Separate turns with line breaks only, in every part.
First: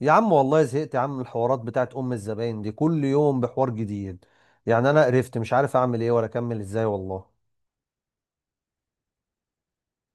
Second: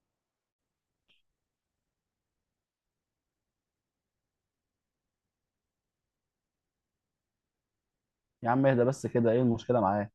يا عم والله زهقت يا عم من الحوارات بتاعت ام الزباين دي كل يوم بحوار جديد. يعني انا قرفت مش عارف اعمل ايه ولا اكمل ازاي والله.
يا عم اهدى بس كده، ايه المشكله معاه؟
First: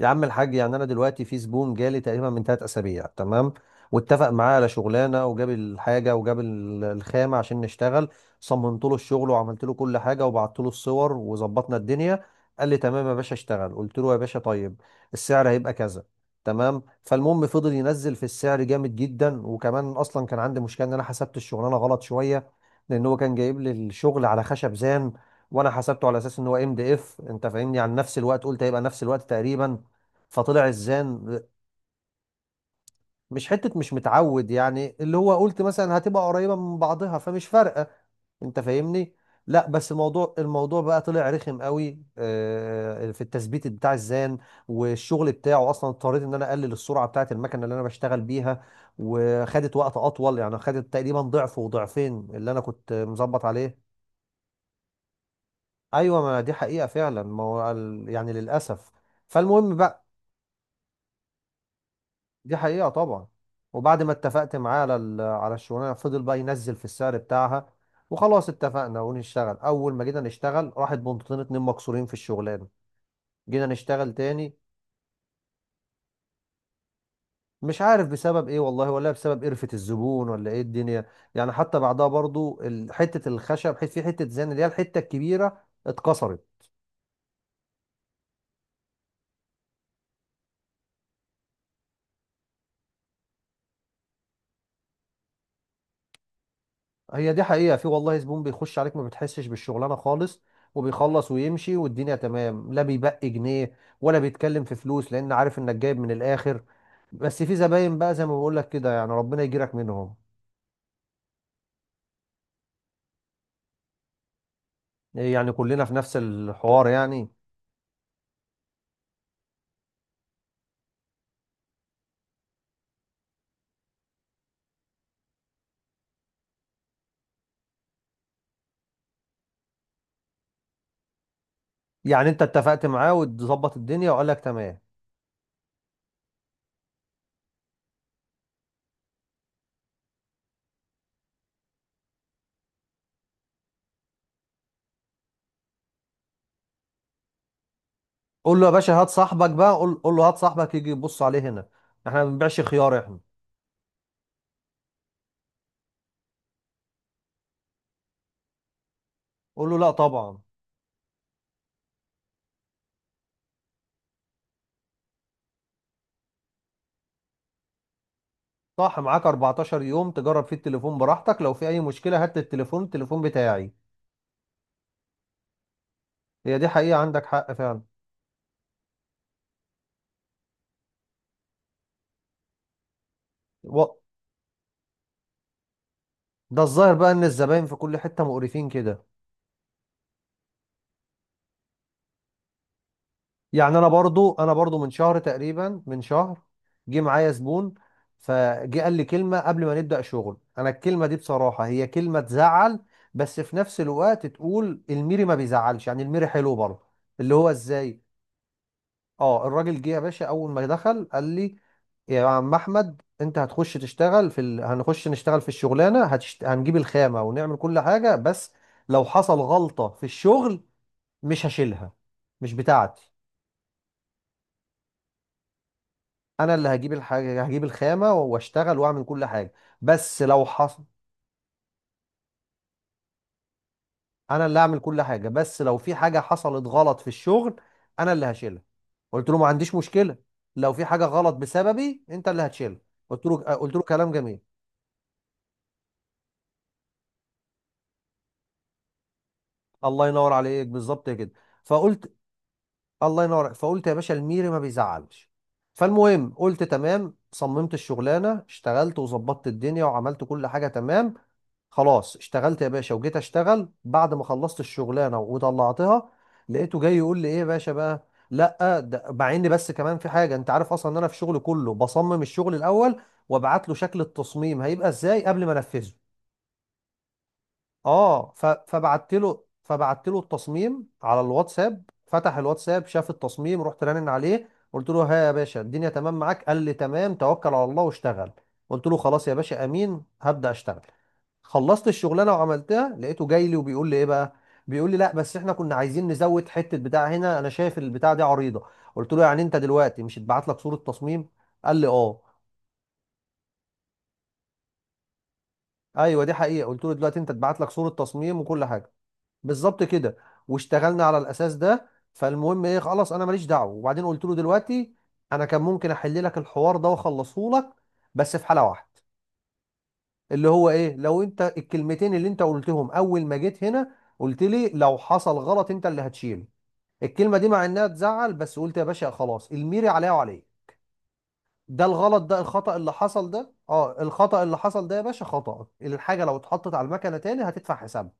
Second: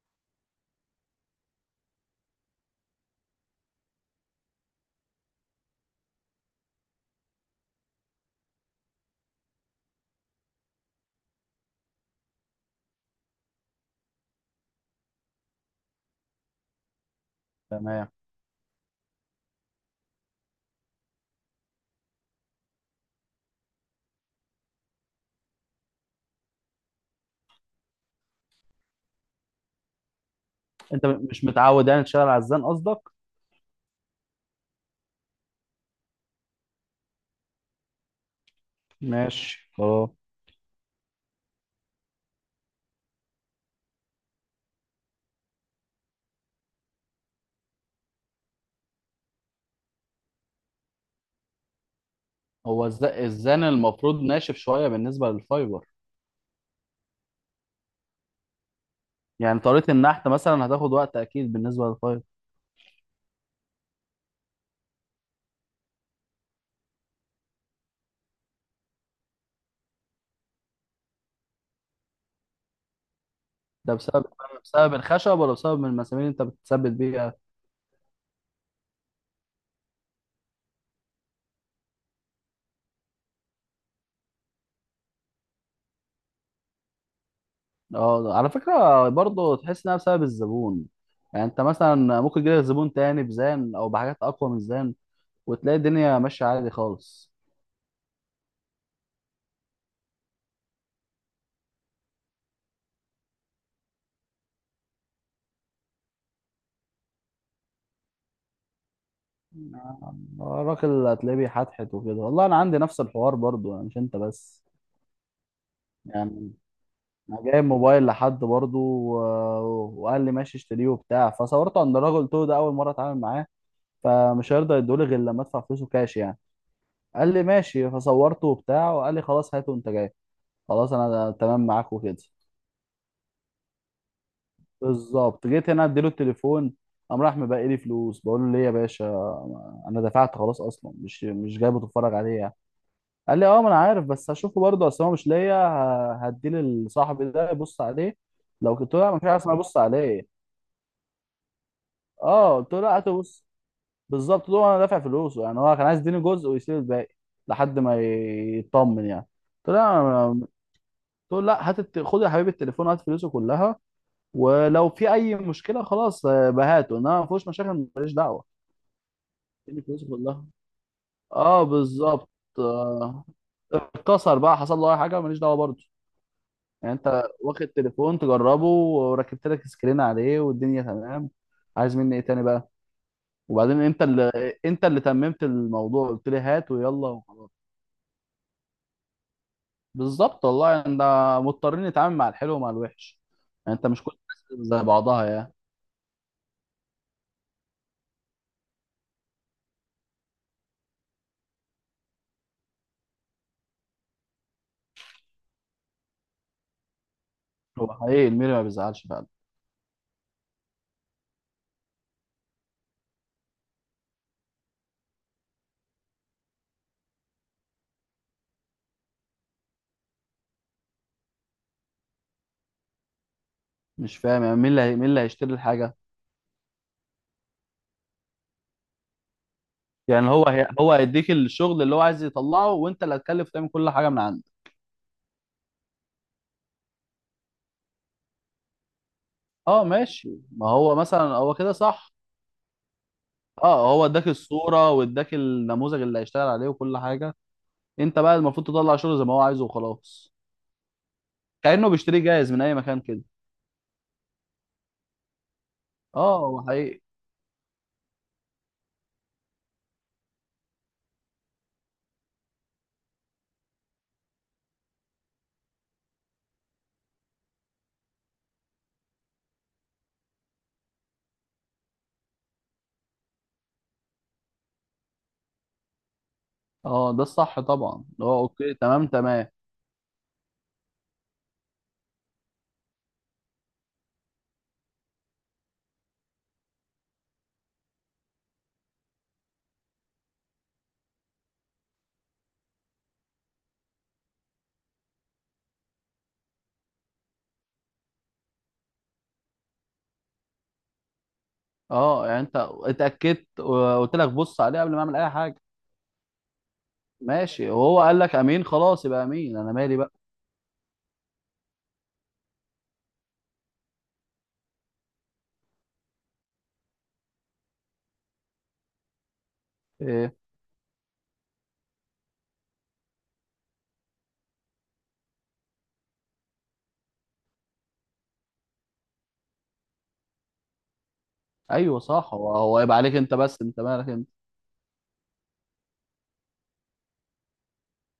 يا عم الحاج، يعني انا دلوقتي في زبون جالي تقريبا من ثلاث اسابيع، تمام؟ واتفق معاه على شغلانه وجاب الحاجه وجاب الخامه عشان نشتغل. صممت له الشغل وعملت له كل حاجه وبعت له الصور وظبطنا الدنيا. قال لي تمام يا باشا اشتغل. قلت له يا باشا طيب، السعر هيبقى كذا. تمام. فالمهم فضل
تمام.
ينزل في السعر جامد جدا. وكمان اصلا كان عندي مشكله ان انا حسبت الشغلانه غلط شويه. لان هو كان جايب لي الشغل على خشب زان، وانا حسبته على اساس ان هو ام دي اف، انت فاهمني؟ عن نفس الوقت، قلت هيبقى نفس الوقت تقريبا، فطلع
انت
الزان.
مش متعود يعني تشتغل على الزان قصدك؟
مش حتة مش متعود، يعني اللي هو قلت مثلا هتبقى قريبة من بعضها فمش فارقة، انت فاهمني؟ لا
ماشي
بس
خلاص.
الموضوع بقى طلع رخم قوي آه، في التثبيت بتاع الزان. والشغل بتاعه اصلا اضطريت ان انا اقلل السرعة بتاعة المكنة اللي انا بشتغل بيها، وخدت وقت اطول. يعني خدت تقريبا ضعف وضعفين اللي انا
هو
كنت مظبط
الزان
عليه.
المفروض ناشف شويه بالنسبه للفايبر.
ايوه، ما دي حقيقة فعلا، ما هو يعني للاسف.
يعني
فالمهم
طريقه
بقى.
النحت مثلا هتاخد وقت اكيد بالنسبه للفايبر.
دي حقيقة طبعا. وبعد ما اتفقت معاه على على الشغلانة، فضل بقى ينزل في السعر بتاعها. وخلاص اتفقنا ونشتغل. أول ما جينا نشتغل، راحت بنطتين اتنين مكسورين في الشغلانة. جينا
ده
نشتغل
بسبب،
تاني.
بسبب الخشب ولا بسبب المسامير اللي انت بتثبت بيها؟
مش عارف بسبب ايه والله، ولا بسبب قرفة الزبون، ولا ايه الدنيا. يعني حتى بعدها برضو حتة الخشب، في حتة زان اللي هي الحتة الكبيرة اتكسرت.
اه، على فكره برضه تحس انها بسبب الزبون. يعني انت مثلا ممكن يجيلك زبون تاني بزان او بحاجات اقوى من الزان وتلاقي الدنيا ماشيه عادي خالص.
هي دي حقيقة، في والله زبون بيخش عليك ما بتحسش بالشغلانة خالص، وبيخلص ويمشي والدنيا تمام، لا بيبقي جنيه ولا بيتكلم في فلوس، لأن عارف إنك جايب من الآخر. بس في زباين بقى زي ما بقول لك كده، يعني ربنا يجيرك منهم.
الراجل هتلاقيه بيحتحت وكده، والله انا عندي نفس الحوار برضو يعني، مش انت بس.
يعني كلنا في نفس
يعني
الحوار يعني.
انا جايب موبايل لحد برضو و... وقال لي ماشي اشتريه وبتاع، فصورته عند الراجل. قلت له ده اول مره اتعامل معاه، فمش هيرضى يدولي غير لما ادفع فلوسه كاش يعني. قال لي ماشي، فصورته وبتاع وقال لي خلاص هاته وانت جاي. خلاص انا تمام معاك وكده.
يعني أنت اتفقت معاه وتظبط الدنيا وقال لك تمام.
بالظبط، جيت هنا اديله التليفون، قام راح مبقي لي فلوس. بقول له ليه يا باشا؟ انا دفعت خلاص اصلا، مش جايبه تتفرج عليه يعني. قال لي اه ما انا عارف، بس هشوفه برضه، اصل هو مش ليا، هديه لصاحبي ده يبص عليه.
قول له يا
لو
باشا
قلت له
هات
لا، مش عارف
صاحبك
اسمها
بقى،
بص
قول
عليه.
له هات صاحبك يجي يبص عليه هنا. احنا ما
اه
بنبيعش
قلت له لا
خيار
هاته
احنا.
بص. بالظبط، ده انا دافع فلوسه يعني. هو كان عايز يديني جزء ويسيب الباقي لحد ما يطمن يعني. قلت
قول
له
له لا
لا،
طبعا.
قلت له لا هات خد يا حبيبي التليفون، هات فلوسه كلها. ولو في اي مشكله خلاص، بهاته، انما ما فيهوش مشاكل ماليش دعوه.
صح معاك، 14
اديني فلوسه
يوم تجرب
كلها.
فيه التليفون براحتك، لو
اه
في أي مشكلة
بالظبط.
هات التليفون، التليفون
آه،
بتاعي.
اتكسر بقى، حصل له اي حاجه، ماليش دعوه برضه.
هي دي
يعني
حقيقة
انت
عندك حق
واخد
فعلا.
تليفون تجربه، وركبت لك سكرين عليه والدنيا تمام. عايز مني ايه تاني بقى؟ وبعدين
و...
انت اللي، انت اللي تممت الموضوع، قلت لي
ده
هات
الظاهر
ويلا
بقى ان
وخلاص.
الزباين في كل حتة مقرفين كده.
بالظبط والله يعني، ده مضطرين نتعامل مع الحلو ومع الوحش. يعني
يعني
انت
انا
مش كل
برضو، انا
الناس
برضو
زي
من شهر
بعضها يعني.
تقريبا، من شهر جه معايا زبون. فجه قال لي كلمة قبل ما نبدأ شغل. انا الكلمة دي بصراحة هي كلمة تزعل، بس في نفس الوقت تقول الميري ما بيزعلش، يعني الميري حلو برضه. اللي هو
هو
ازاي؟
حقيقي الميري ما بيزعلش فعلا.
اه الراجل جه يا باشا، اول ما دخل قال لي يا عم احمد، انت هتخش تشتغل في هنخش نشتغل في الشغلانه هنجيب الخامه ونعمل كل حاجه، بس لو حصل غلطه في الشغل، مش هشيلها، مش بتاعتي.
مش فاهم يعني، مين اللي مين اللي هيشتري الحاجه؟
انا اللي هجيب الحاجه، هجيب الخامه واشتغل واعمل كل حاجه، بس
يعني
لو
هو
حصل،
هو هيديك الشغل اللي هو عايز يطلعه، وانت اللي هتكلف تعمل كل حاجه من
انا
عندك؟
اللي هعمل كل حاجه، بس لو في حاجه حصلت غلط في الشغل، انا اللي هشيلها. قلت له ما عنديش
اه
مشكله،
ماشي. ما
لو في
هو
حاجه
مثلا
غلط
هو كده
بسببي
صح.
انت اللي هتشيلها. قلت له، قلت له
اه، هو
كلام
اداك
جميل.
الصورة واداك النموذج اللي هيشتغل عليه وكل حاجة، انت بقى المفروض تطلع شغل زي ما هو عايزه
الله ينور
وخلاص.
عليك بالظبط كده.
كأنه
فقلت،
بيشتريه جاهز من اي مكان كده.
الله ينور. فقلت يا باشا الميري ما بيزعلش. فالمهم
اه هو
قلت
حقيقي.
تمام. صممت الشغلانه، اشتغلت وظبطت الدنيا وعملت كل حاجه تمام. خلاص اشتغلت يا باشا، وجيت اشتغل بعد ما خلصت الشغلانه وطلعتها. لقيته جاي يقول لي ايه يا باشا بقى لا ده، مع ان بس كمان في حاجه، انت عارف اصلا ان انا في شغلي كله بصمم الشغل الاول، وابعت له شكل التصميم هيبقى ازاي قبل ما انفذه.
اه، ده الصح طبعا، اللي
اه
هو اوكي. تمام
فبعت له،
تمام.
فبعت له التصميم على الواتساب. فتح الواتساب، شاف التصميم، رحت رنن عليه، قلت له ها يا باشا، الدنيا تمام معاك؟ قال لي تمام، توكل على الله واشتغل. قلت له خلاص يا باشا، امين، هبدأ اشتغل. خلصت الشغلانه وعملتها. لقيته جاي لي وبيقول لي ايه بقى. بيقول لي لا بس احنا كنا عايزين نزود حته بتاع هنا، انا شايف البتاع دي عريضه. قلت له يعني انت دلوقتي مش اتبعت لك صوره تصميم؟ قال لي اه.
اه يعني انت اتأكدت وقلت لك بص عليه قبل ما اعمل اي حاجة.
ايوه دي حقيقه. قلت له دلوقتي انت اتبعت لك
ماشي،
صوره
وهو قال لك
تصميم وكل
امين،
حاجه.
خلاص يبقى امين، انا
بالظبط
مالي بقى.
كده. واشتغلنا على الاساس ده. فالمهم ايه، خلاص انا ماليش دعوه. وبعدين قلت له دلوقتي انا كان ممكن احل لك الحوار ده واخلصه لك، بس في حاله واحده،
إيه؟
اللي هو ايه، لو انت الكلمتين اللي انت قلتهم اول ما جيت هنا، قلت لي لو حصل غلط انت اللي هتشيله. الكلمه دي مع انها تزعل بس قلت يا باشا خلاص الميري عليا وعليك. ده
ايوه
الغلط
صح،
ده
هو
الخطأ اللي
يبقى عليك
حصل
انت
ده،
بس، انت
اه
مالك انت.
الخطأ اللي حصل ده يا باشا، خطأ الحاجه لو اتحطت على المكنه تاني هتدفع حسابها.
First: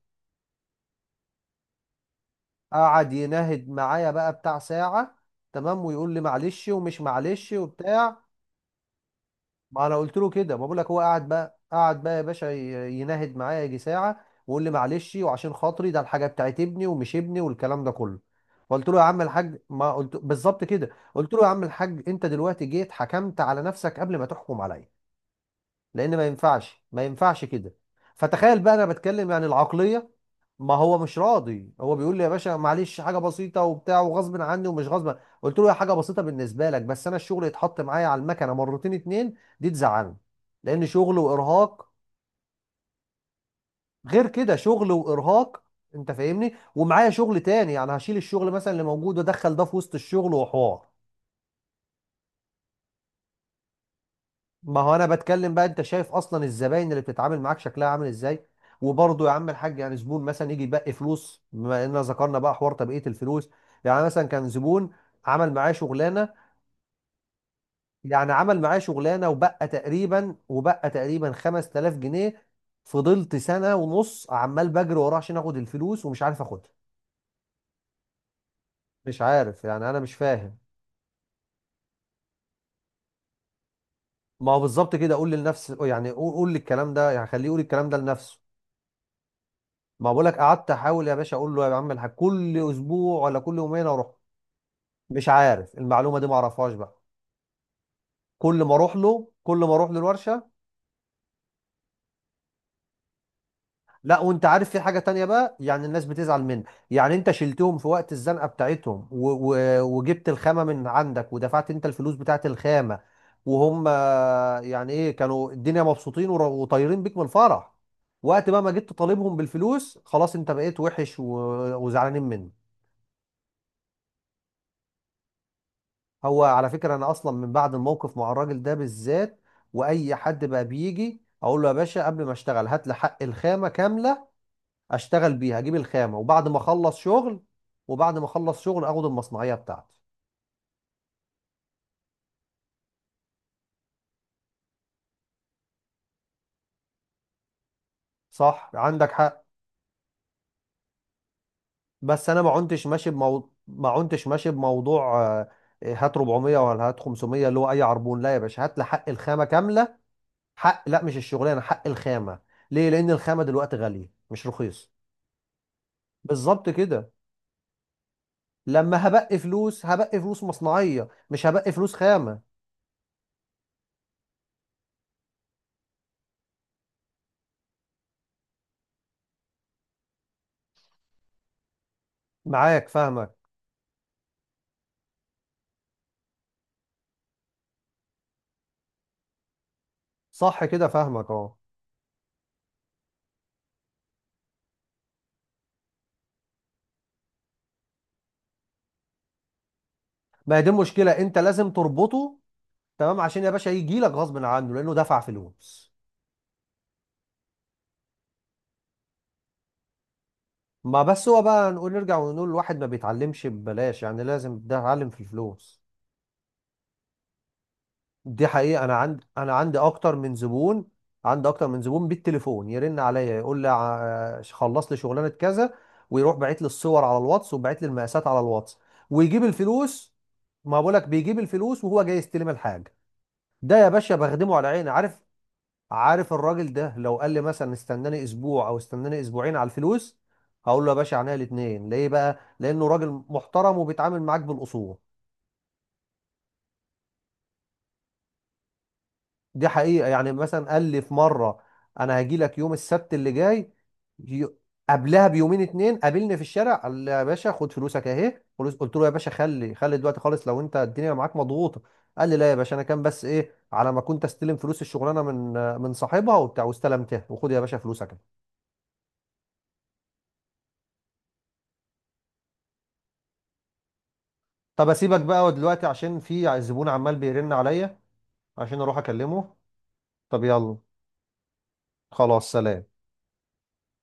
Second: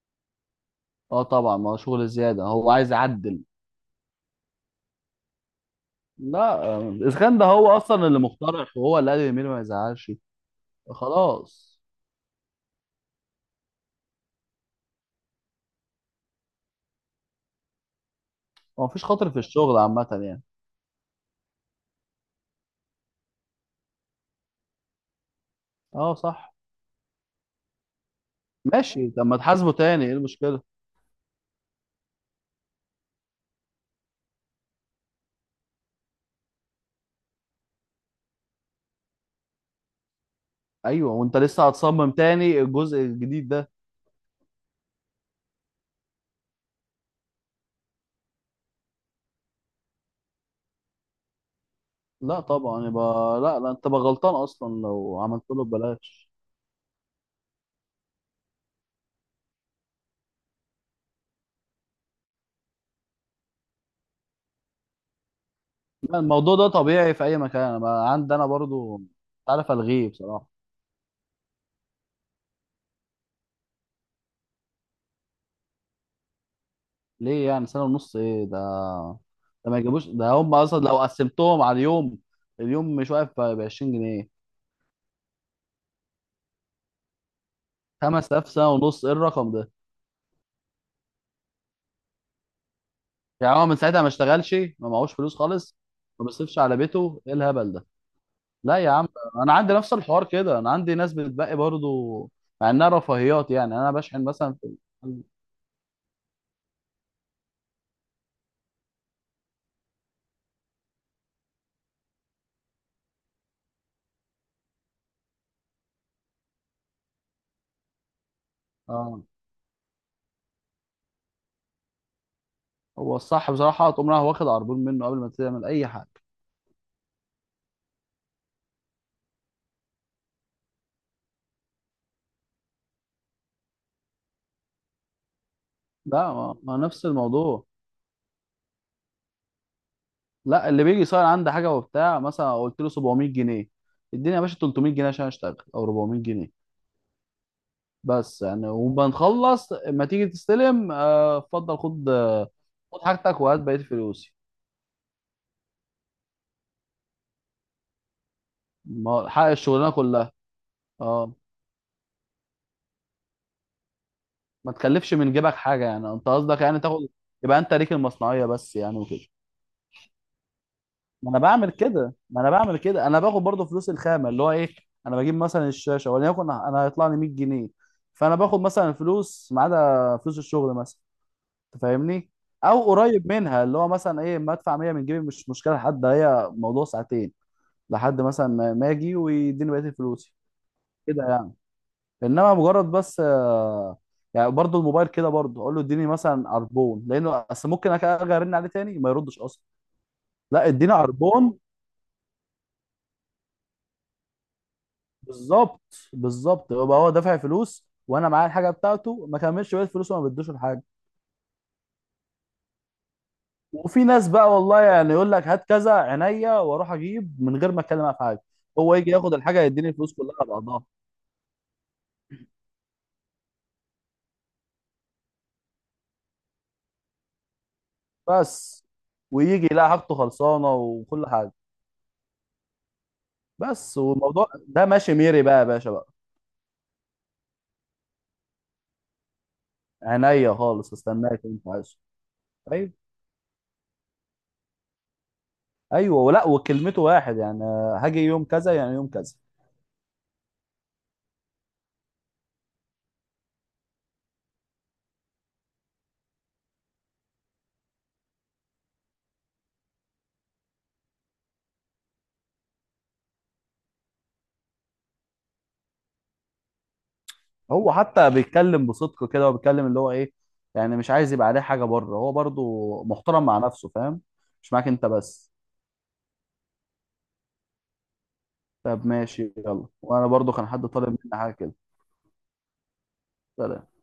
اه طبعا، ما هو شغل زيادة، هو عايز
قعد
يعدل.
يناهد معايا بقى بتاع ساعة، تمام، ويقول لي
لا
معلش ومش
الاسخان ده
معلش
هو اصلا
وبتاع.
اللي مخترع، وهو اللي قال اليمين ما
ما انا
يزعلش.
قلت له كده، ما بقول لك، هو قعد بقى،
خلاص.
قعد بقى يا باشا، يناهد معايا يجي ساعة، ويقول لي معلش وعشان خاطري ده الحاجة بتاعت ابني ومش ابني والكلام ده كله.
هو
فقلت له يا
مفيش
عم
خاطر في
الحاج،
الشغل
ما
عامة
قلت
يعني.
بالظبط كده. قلت له يا عم الحاج، انت دلوقتي جيت حكمت على نفسك قبل ما تحكم عليا،
اه
لان ما
صح.
ينفعش، ما ينفعش كده. فتخيل بقى انا
ماشي، طب
بتكلم
ما
يعني
تحاسبه تاني،
العقلية.
ايه المشكلة؟
ما هو مش راضي، هو بيقول لي يا باشا معلش حاجه بسيطه وبتاع، وغصب عني ومش غصب. قلت له يا حاجه بسيطه بالنسبه لك، بس انا الشغل يتحط معايا على المكنه مرتين اتنين، دي تزعلني، لان
ايوه،
شغل
وانت لسه
وارهاق.
هتصمم تاني الجزء الجديد ده.
غير كده شغل وارهاق، انت فاهمني؟ ومعايا شغل تاني، يعني هشيل الشغل مثلا اللي موجود وادخل ده في وسط الشغل وحوار.
لا طبعا، يبقى لا، انت تبقى غلطان اصلا
ما هو انا
لو عملت
بتكلم بقى،
له
انت شايف
ببلاش.
اصلا الزباين اللي بتتعامل معاك شكلها عامل ازاي. وبرضه يا عم الحاج يعني زبون مثلا يجي يبقي فلوس، بما اننا ذكرنا بقى حوار تبقيه الفلوس. يعني مثلا كان زبون، عمل معاه
لا
شغلانه،
الموضوع ده طبيعي في اي مكان، انا بقى
يعني
عندي انا
عمل معاه
برضو مش
شغلانه، وبقى
عارف الغيه
تقريبا
بصراحة.
وبقى تقريبا 5000 جنيه. فضلت سنه ونص عمال بجري وراه عشان اخد الفلوس ومش عارف اخدها.
ليه يعني؟ سنة ونص ايه ده؟
مش عارف
ده ما
يعني، انا
يجيبوش،
مش
ده هم
فاهم.
اصلا لو قسمتهم على اليوم، اليوم مش واقف ب 20 جنيه.
ما هو بالظبط كده، قول لنفسي يعني، قول للكلام ده يعني، خليه يقول الكلام ده لنفسه.
5000 سنة ونص، ايه الرقم ده؟
ما بقولك قعدت احاول يا باشا، اقول له يا عم الحاج كل اسبوع ولا كل
يعني هو من
يومين
ساعتها ما
اروح.
اشتغلش، ما معهوش
مش
فلوس خالص؟
عارف المعلومه دي،
ما
ما
بيصرفش
اعرفهاش
على
بقى.
بيته؟ ايه الهبل ده؟
كل ما
لا يا
اروح
عم،
له
انا
كل
عندي
ما اروح
نفس
له
الحوار
الورشه.
كده، انا عندي ناس بتبقى برضو مع انها رفاهيات يعني. انا
لا
بشحن
وانت
مثلا في
عارف في حاجه
ال-
تانية بقى، يعني الناس بتزعل منك، يعني انت شلتهم في وقت الزنقه بتاعتهم و وجبت الخامه من عندك ودفعت انت الفلوس بتاعت الخامه. وهم آه، يعني ايه، كانوا الدنيا مبسوطين وطايرين بيك من الفرح. وقت بقى ما جيت
اه
تطالبهم بالفلوس، خلاص انت بقيت وحش وزعلانين منك.
هو الصح بصراحه تقوم رايح واخد عربون منه قبل ما تعمل اي حاجه.
هو على فكرة أنا أصلا من بعد الموقف مع الراجل ده بالذات، وأي حد بقى بيجي أقول له يا باشا قبل ما أشتغل هات لي حق الخامة كاملة، أشتغل بيها أجيب الخامة،
لا،
وبعد
ما
ما
ما
أخلص
نفس
شغل،
الموضوع.
وبعد ما أخلص شغل أخد المصنعية بتاعتي.
لا اللي بيجي يصير عنده حاجه وبتاع، مثلا قلت له 700 جنيه، اديني يا باشا 300 جنيه عشان اشتغل او 400 جنيه بس يعني،
صح عندك حق.
وبنخلص ما تيجي تستلم، اتفضل خد،
بس أنا ما عنتش
خد
ماشي
حاجتك وهات بقية
ما عنتش
فلوسي.
ماشي بموضوع آه، إيه، هات 400 ولا هات 500، اللي هو أي عربون. لا يا باشا، هات لي حق
ما- هو حق
الخامة
الشغلانة
كاملة.
كلها.
حق، لا مش
اه
الشغلانة، حق الخامة. ليه؟ لأن الخامة دلوقتي غالية مش
ما
رخيص.
تكلفش من جيبك حاجة يعني، انت قصدك
بالظبط
يعني تاخد،
كده.
يبقى انت ليك المصنعية بس يعني
لما
وكده.
هبقي فلوس، هبقي فلوس مصنعية،
ما انا
مش
بعمل
هبقي فلوس
كده ما انا
خامة.
بعمل كده انا باخد برضه فلوس الخامة اللي هو ايه، انا بجيب مثلا الشاشة وليكن انا هيطلع لي 100 جنيه، فانا باخد مثلا فلوس ما عدا فلوس الشغل مثلا، انت فاهمني؟ او
معاك،
قريب
فاهمك.
منها، اللي هو مثلا ايه ما ادفع 100 من جيبي مش مشكلة حد، هي موضوع ساعتين لحد مثلا ما اجي ويديني بقيه فلوسي
صح كده،
كده
فاهمك
يعني.
اه.
انما مجرد بس يعني برضو الموبايل كده برضو اقول له اديني مثلا عربون، لانه اصل ممكن ارجع ارن عليه تاني ما يردش اصلا.
ما هي
لا
دي
اديني
المشكلة، انت
عربون.
لازم تربطه. تمام عشان يا باشا يجي لك غصب عنه لانه دفع
بالظبط،
فلوس.
بالظبط، يبقى هو دافع فلوس وانا معايا الحاجه بتاعته، ما كملش بقيه فلوسه وما بدوش الحاجه.
ما بس هو بقى نقول نرجع ونقول الواحد ما بيتعلمش ببلاش،
وفي
يعني
ناس بقى
لازم ده
والله
يتعلم
يعني
في
يقول لك هات
الفلوس.
كذا عينيا واروح اجيب من غير ما اتكلم معاه في حاجه،
دي حقيقة، أنا
هو يجي
عندي
ياخد
أنا
الحاجه
عندي
يديني الفلوس
أكتر من
كلها على بعضها.
زبون. عندي أكتر من زبون بالتليفون يرن عليا يقول لي آه، خلص لي شغلانة كذا. ويروح باعت لي الصور على الواتس، وباعت لي المقاسات على الواتس.
بس
ويجيب
ويجي يلاقي
الفلوس.
حاجته خلصانه
ما بقولك
وكل
بيجيب
حاجه.
الفلوس وهو جاي يستلم الحاجة. ده يا
بس
باشا
والموضوع
بخدمه على
ده
عيني،
ماشي
عارف.
ميري بقى يا باشا بقى.
عارف الراجل ده لو قال لي مثلا استناني أسبوع أو استناني أسبوعين على الفلوس،
عينيا
هقول له
خالص،
يا باشا عينيا
استناك انت
الاتنين.
عايز.
ليه بقى؟ لأنه
ايوه.
راجل محترم وبيتعامل معاك بالأصول.
ايوه ولا، وكلمته واحد يعني، هاجي يوم كذا يعني يوم كذا.
دي حقيقة. يعني مثلا قال لي في مرة، أنا هاجي لك يوم السبت اللي جاي. ي- قبلها بيومين اتنين قابلني في الشارع قال لي يا باشا خد فلوسك أهي فلوس. قلت له يا باشا، خلي دلوقتي خالص لو أنت الدنيا معاك مضغوطة. قال لي لا يا باشا، أنا كان بس إيه، على ما كنت أستلم فلوس الشغلانة من صاحبها وبتاع، واستلمتها، وخد يا باشا
هو
فلوسك.
حتى بيتكلم بصدق كده، وبيتكلم اللي هو ايه يعني، مش عايز يبقى عليه حاجه بره، هو برضو محترم مع نفسه، فاهم؟ مش
طب
معاك انت
أسيبك بقى
بس.
دلوقتي عشان في زبون عمال بيرن عليا، عشان أروح
طب ماشي
أكلمه.
يلا، وانا
طب
برضو كان
يلا.
حد طالب مني حاجه كده.
خلاص سلام.